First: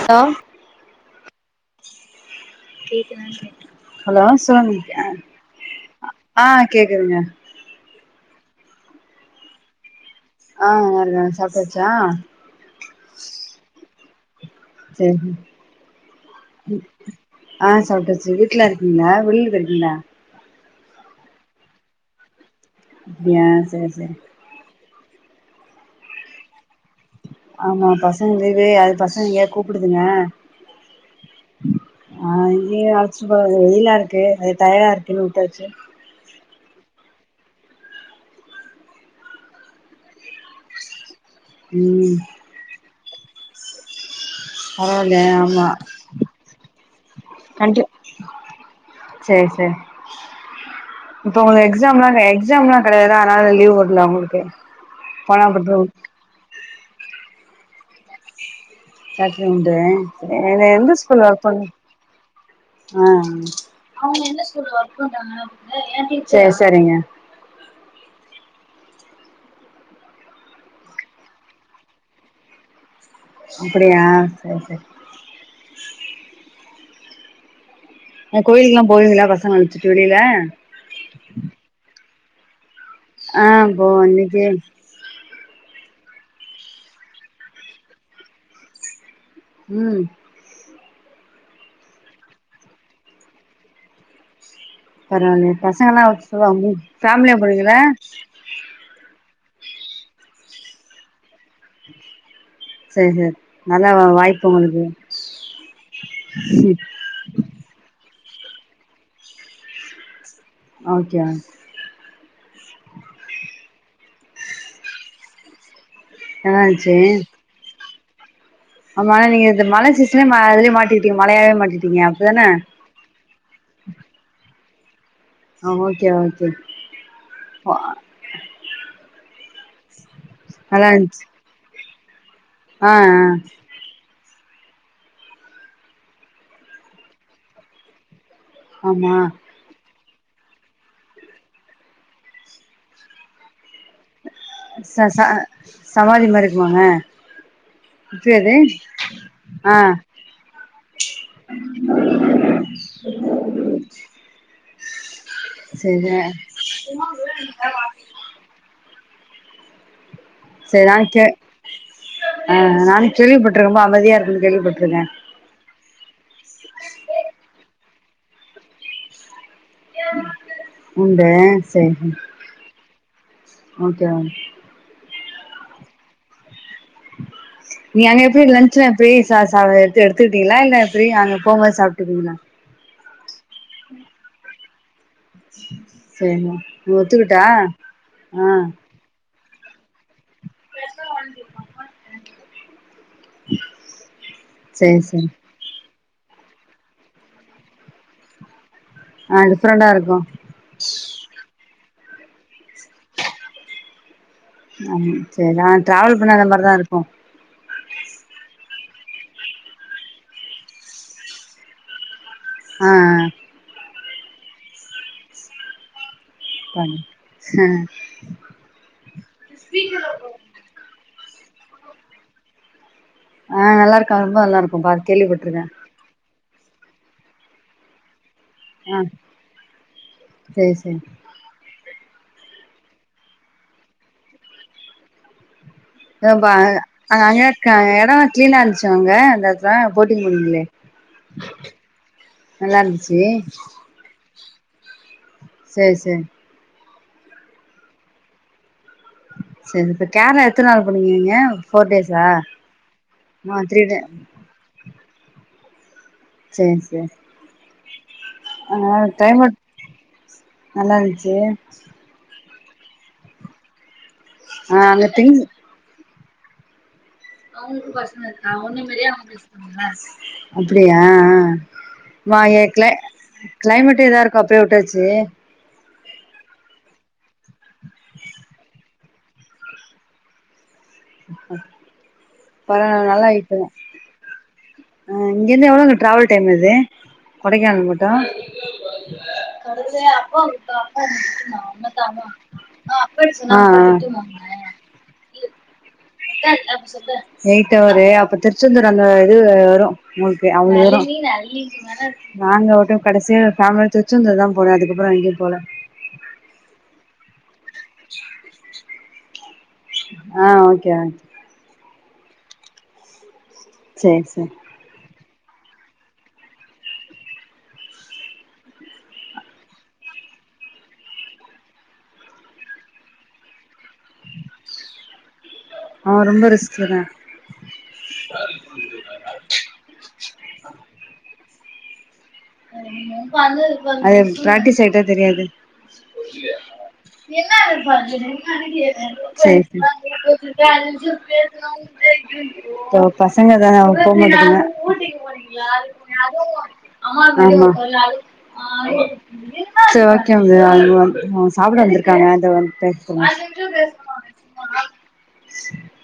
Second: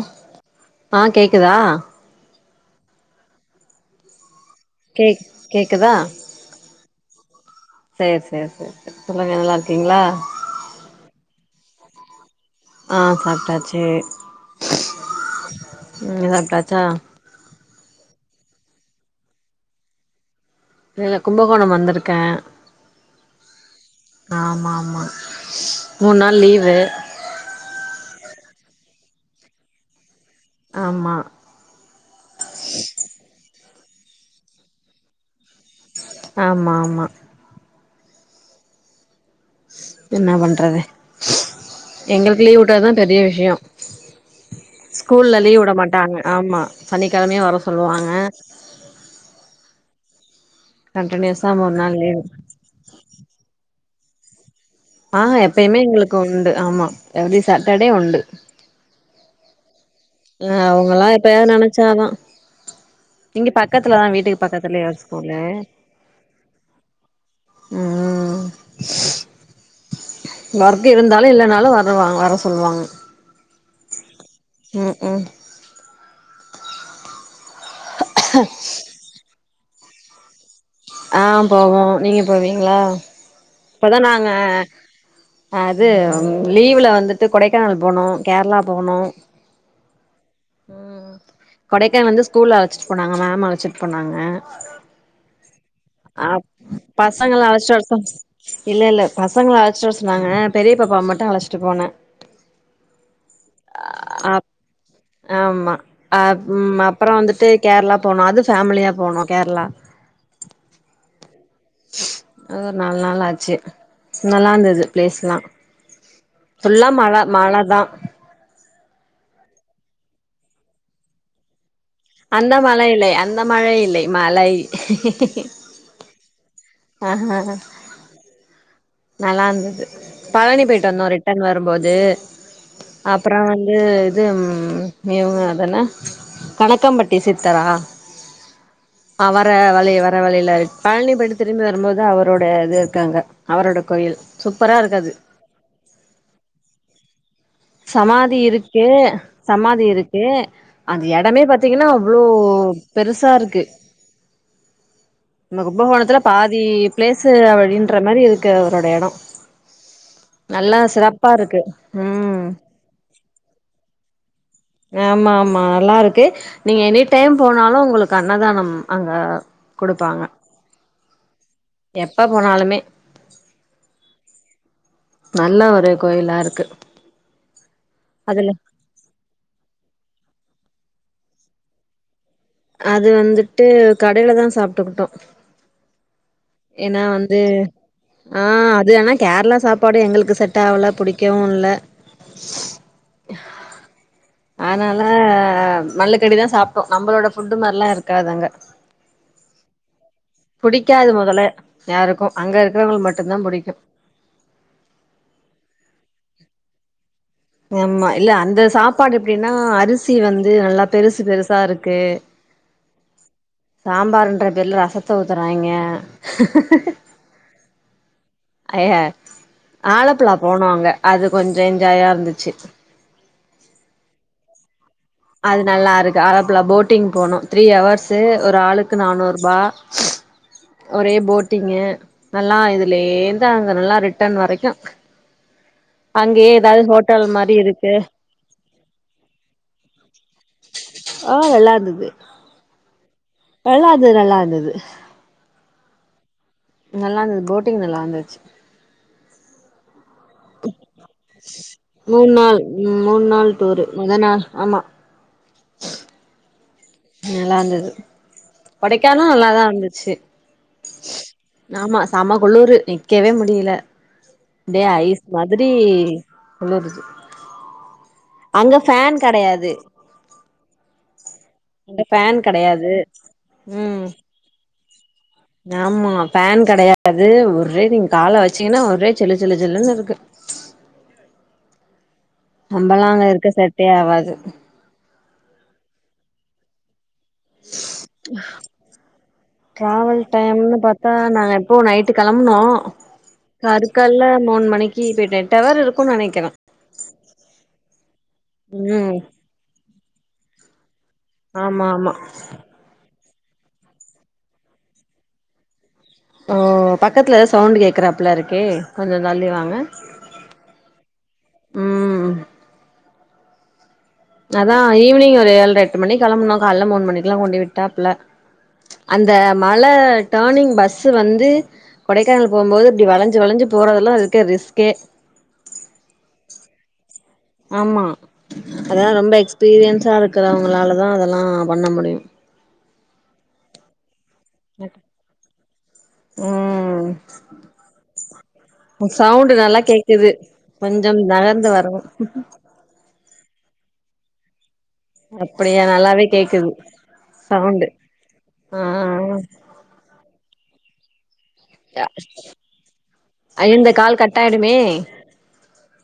hello ஆ கேக்குதா hello சொல்லுங் கேக் கேக்குதா ஆ கேக்குதுங்க சேர் சேர் சேர் சேர் சொல்லுங்க நல்லா இருக்கீங்களா ஆ நல்லா இருக் சாப்டாச்சா ஆ சாப்டாச்சு சேரி நீங்க சாப்டாச்சா ஆ சாப்டாச்சு வீட்ல இருக்கீங்களா வெளில போயிருக்கீங்களா இல்லல்ல கும்பகோணம் வந்திருக்கே அப்டியா சேர் சேரி ஆமா ஆமா மூணு நாள் லீவு ஆமா பசங்க லீவு அது பசங்க எங்கயாது கூப்பிடுதுங்க ஆமா ஆ எங்கயு அழைச்சுட்டு போறது வெயிலா இருக்கு அது டயடா இருக்குன்னு உட்டாச்சு ஆமா ஆமா என்னா பண்றது ம் எங்ளுக் லீவு உட்டதுதா பெரிய விஷயோ பரவால்ல ஸ்கூல்ல லீவ் ஆமா உட மாட்டாங்க சனிக்கிழமையு வர சொல்லுவாங்க சேர் சேரிங் இப்ப கண்டினியூஸா உங்கள்கு மூணு நாள் எக்ஸாம்லாங்க லீவு எக்ஸாம் லா கெடையாது அதனால லீவ் வுடல அவுங்ளுக்கு ஆ எப்பேய்மே எங்ளுக்கு உண்டு ஆமா எவ்ரி சாட்டர்டே உண்டு சட்டர் டே உண்டு ஆ எ எந்த அவங்கல்லா ஸ்கூல்ல ஒர்க் எப்பயாவது பண்ண நெனைச்சாதா இங்க பக்கத்துலதா ஆ வீட்டுக்கு பக்கத்துலயே ஒரு ஸ்கூலு சேர் சேரிங்க ம் ஒர்க் இருந்தாலு இல்லனாலு வரவாங் வர சொல்லுவாங்க அப்டியா ம் ம் ஆ கோயிலுக்லா போவீங்ளா பசங்கல வச்சுட்டு வெளில ஆ போவோ நீங்க போவீங்ளா ஆ போ இப்பதா நாங்க இன்னைக்கு அது லீவுல வந்துட்டு கொடைக்கானல் போனோ கேர்ளா போனோ ம் ம் கொடைக்கானல் வந்து ஸ்கூல்ல அழச்சிட் போனாங்க மேம் அழச்சிட் போனாங்க பரவாயில்லயே பசங்கல்லா அ வந்சுகளா ஃபேம்லியா பசங்கள அழச்சிட்டு போனீங்ளா வர சொன் இல்ல இல்ல பசங்கள அழச்ட்டு வர சொன்னாங்க பெரிய பாப்பாவ மட்டு அழச்ட்டு போனே சேரி சேரி நல்லா ஆப் வாய்ப்பு உங்களுக்கு ஆமா ஆ ம் அப் அப்றோ வந்துட்டு கேர்ளா போனோ அது ஃபேமிலியா போனோ கேர்ளா ஓகேங் அது ஒரு நால் நாள் ஆச்சு நல்லா இருந்தது பிளேஸ்லா நல்லா ஃபுல்லா இருந்துச்சு மல மல தா ஆமா நீங்க இந்த மழ சீசன்லே இதுலேய மாட்டிடீங்க மழயாவே மாட்டிடீங்க அந்த மழை இல்லை அந்த மழை இல்லை மலை ஆ ஓகே ஓகே ஆஹா ஆஹா ப நல்லா இருந்துது பழனி போயிட்டு நல்லா வந்தோ இருந்துச்சு ரிட்டன் வரும் போது ஆ ஆ அப்றோ வந் து இது ம் மிவுங்க அது என்ன கனக்கம்பட்டி சித்தரா ஆமா வ வழி வர வழில பழனி போயிட்டு திரும்பி வரும் போது அவரோட இது இருக்கு அங்க அவரோட கோயில் சூப்பரா இருக்கு ச அது ச சமாதி மாறி இருக்குமாங்க எப்டி சமாதி அது இருக்கு ஆ சமாதி இருக் கே அந்த எடமே பாத்தீங்ன்னா அவ்ளோ பெருசா இருக்கு நம்ப செரி கும்பகோணத்துல பாதி பிளேஸ் அவன் ன்ற மாறி இருக்கு அவரோட எடோ நல்லா செரி நா சிறப்பா இருக்கு ம் கேள்விப்பட்டுருகே ரொம்ப அமைதியா இருக்கு கேள்விப்பட்ருக் ஆமா ஆமா நல்லா இருக் கு நீங்க எனி டைம் போனாலு உங்களுக்கு அன்னதானம் அங்க குடுப்பாங்க உண்ட செரி எப்ப போனாலுமே ஓகே நல்ல ஒரு கோயிலா இருக்கு நீ அங்க எப்டி அதுல லன்ச்ல போய் ச சா எட்த்து எடுத்துட்டீங்ளா இல்ல எப்டி அங்க போம் போது சாப்ட்டுப்பீங்ளா அது வந்துட்டு கடைல தா சாப்ட்டுக்கிட்டோ சேரிமா ஏன்னா வந்து ஆ அது ஆனா கேர்ளா சாப்பாடு எங்களுக்கு செட் ஆவுல புடிக்கவு இல்ல செரி ஆன்னால செரி மல்லுக்கட்டிதா சாப்ட்டோ நம்பளோட ஃபுட்டு மாறிலா இருக்காது அங்க ஆ டிஃப்ரெண்டா இருக்கு புடிக்காது மொதல்ல யாருக்கு அங்க இருக்கிறவங்களுக்கு மட்டு தா புடிக்கும் அம் சேர்தா டிராவல் பண்ணாத மார்தா இருக்கு ஆமா இல்ல அந்த சாப்பாடு எப்டின்னா அரிசி வந்து நல்லா பெருசு பெருசா இருக்கு ஆ சாம்பாருன்ற பேருல ரசத்த ஊத்துறாய்ங்க ஆ ஐய ஆலப்புழா போனோ அங்க அது கொஞ்சோ என்ஜாயா இருந்துச்சு அ நல்லாருக்கு ரொம்ப நல்லா இருக்கும் பா அது கேள்விப்பட்ருக்கே நல்லா இருக்கு ஆழப்புலா போட்டிங் போனோம் த்ரீ ஹவர்ஸ்சு ஒரு ஆளுக்கு ஆ நானூறு ரூபா சேரி ஒரே சேரி போட் டிங்க நல்லா இதுலேர்ந்து அங்க நல்லா ரிட்டர்ன் வரைக்கு அங்யே பா ஏதாவது ஹோட்டல் அங்க மாறி இருக்கு எடோ கிளீனா இருந்துச்சா அங்க அந்த எடத்துல போட்டிங் போனீங்ளே ஆ நல்லா இருந்தது நல்லா இருந்ச்சு நல்லா இருந்துது நல்லா இருந்தது சேர் சேர் நல்லா இருந்தது போட்டிங் நல்லா இருந்துச்சு சேர் சேரி கேர்ளா எத்தன நாள் போயிருந்தீங்க போர் டேஸ்சா மூணு நாள் ம் மூணு நாள் ஆ த்ரீ டூரு டே மொத நாள் ஆமா சேரிங் சேரி நல்லா இருந்தது அங்க கொடைக்கானு கிளைமேட் நல்லாதா இருந்துச்சு நல்லா இருந்துச்சு ஆமா செமக் குளுரூ நிக்கவே முடியல ஆ அப்டியே அங்க ஐஸ் திங்ஸ் மாதிரி அப்டி குளுரூது கெடையாது அப்படியா அ அ அங்க ஃபேன் வாய் ஏக்ல கெடையாது ம் கிளைமேட் ஏதா இருக்கு அப்டியே உட்டாச்சு ஆமா ஃபேன் கிடையாது ஒரே நீங்க கால வச்சீங்கன்னா ஒரே சில்லு சில்லு சில்லுன்னு இருக்கு நம்பல்லா அங்க இருக்க செட்டே ஆவாது அ இங்க இருந்து எவ்ளோங்க டிராவல் டைம் அது கொடைக்கானல் மட்டு டிராவல் டைம்னு பாத்தா நாங்க [inaudible] கருக்கல்ல மூணு மணிக்கு போயிட்டேன் டவர் இருக்குன்னு நினைக்க எயிட் அவரு அப்ப திருச்செந்தூர் அந்த ம் இது அப்பவரு உங்களுக்கு அவ்ள பேரும் ஆமா ஆமா நாங்க மட்டு கடைசியா ஃபேமிலியா திருச்செந்தூர் தா போன அதுக்கப்றோ எங்கயு போல ஆ பக்கத்தில ஏதோ சவுண்டு் கேட்குறாப்பள்ள இருக்கே கொஞ்சோ தள்ளி வாங்க ஆ ஓகே ஆண்ட்டி ம் சேர் சேரி அதா ஈவினிங் ஒரு ஏழ்ரை எட்டு மணிக்கு கிளம்பனோ காலைல மூணு மணிக்கெல்லா கொண்டு போய் விட்டாப்ல அந்த மல டர்னிங் பஸ்சு வந்து கொடைக்கானல் போம்போது இப்டி வளைஞ்சு வளைஞ்சு போறதெல்லா இருக்க ரிஸ்கே ஆ ரொம்ப ரிஸ்க்குங்க ஆமா அதெல்லா ரொம்ப எக்ஸ்பீரியன்ஸா இருக்கிறவங்களாலதா அதெல்லா பண்ண முடியு அது பிராக்டிஸ் ஆயிட்டா தெரியாது ம் சவுண்டு சேர் நல்லா சேரி கேக்குது கொஞ்சம் நகர்ந்து வரணு இந்த ஒரு பசங்க தான அவங் போ மாட்டதுங்க போனீங்களா அப்படியா நல்லாவே கேக்குது [unintelligible] ஆமா சவுண்டு ஆ சேர் ஓகேங் ப்ரோ அவ்ளதா ஆ சாப்ட வந்திருக்காங்க இதோ வந்து பேச சொல்றே இந்த கால் கட்டாயிடுமே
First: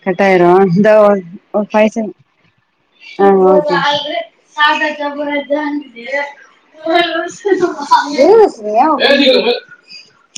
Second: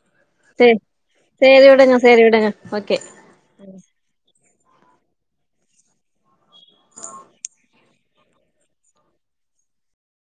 கட்டாயிரு சேரி இந்தா ஒரு ஒரு சேரி ஃபை விடுங்க செகண்ட் சேரி விடுங்க ஓகே ஆ ஒகேங் [inaudible]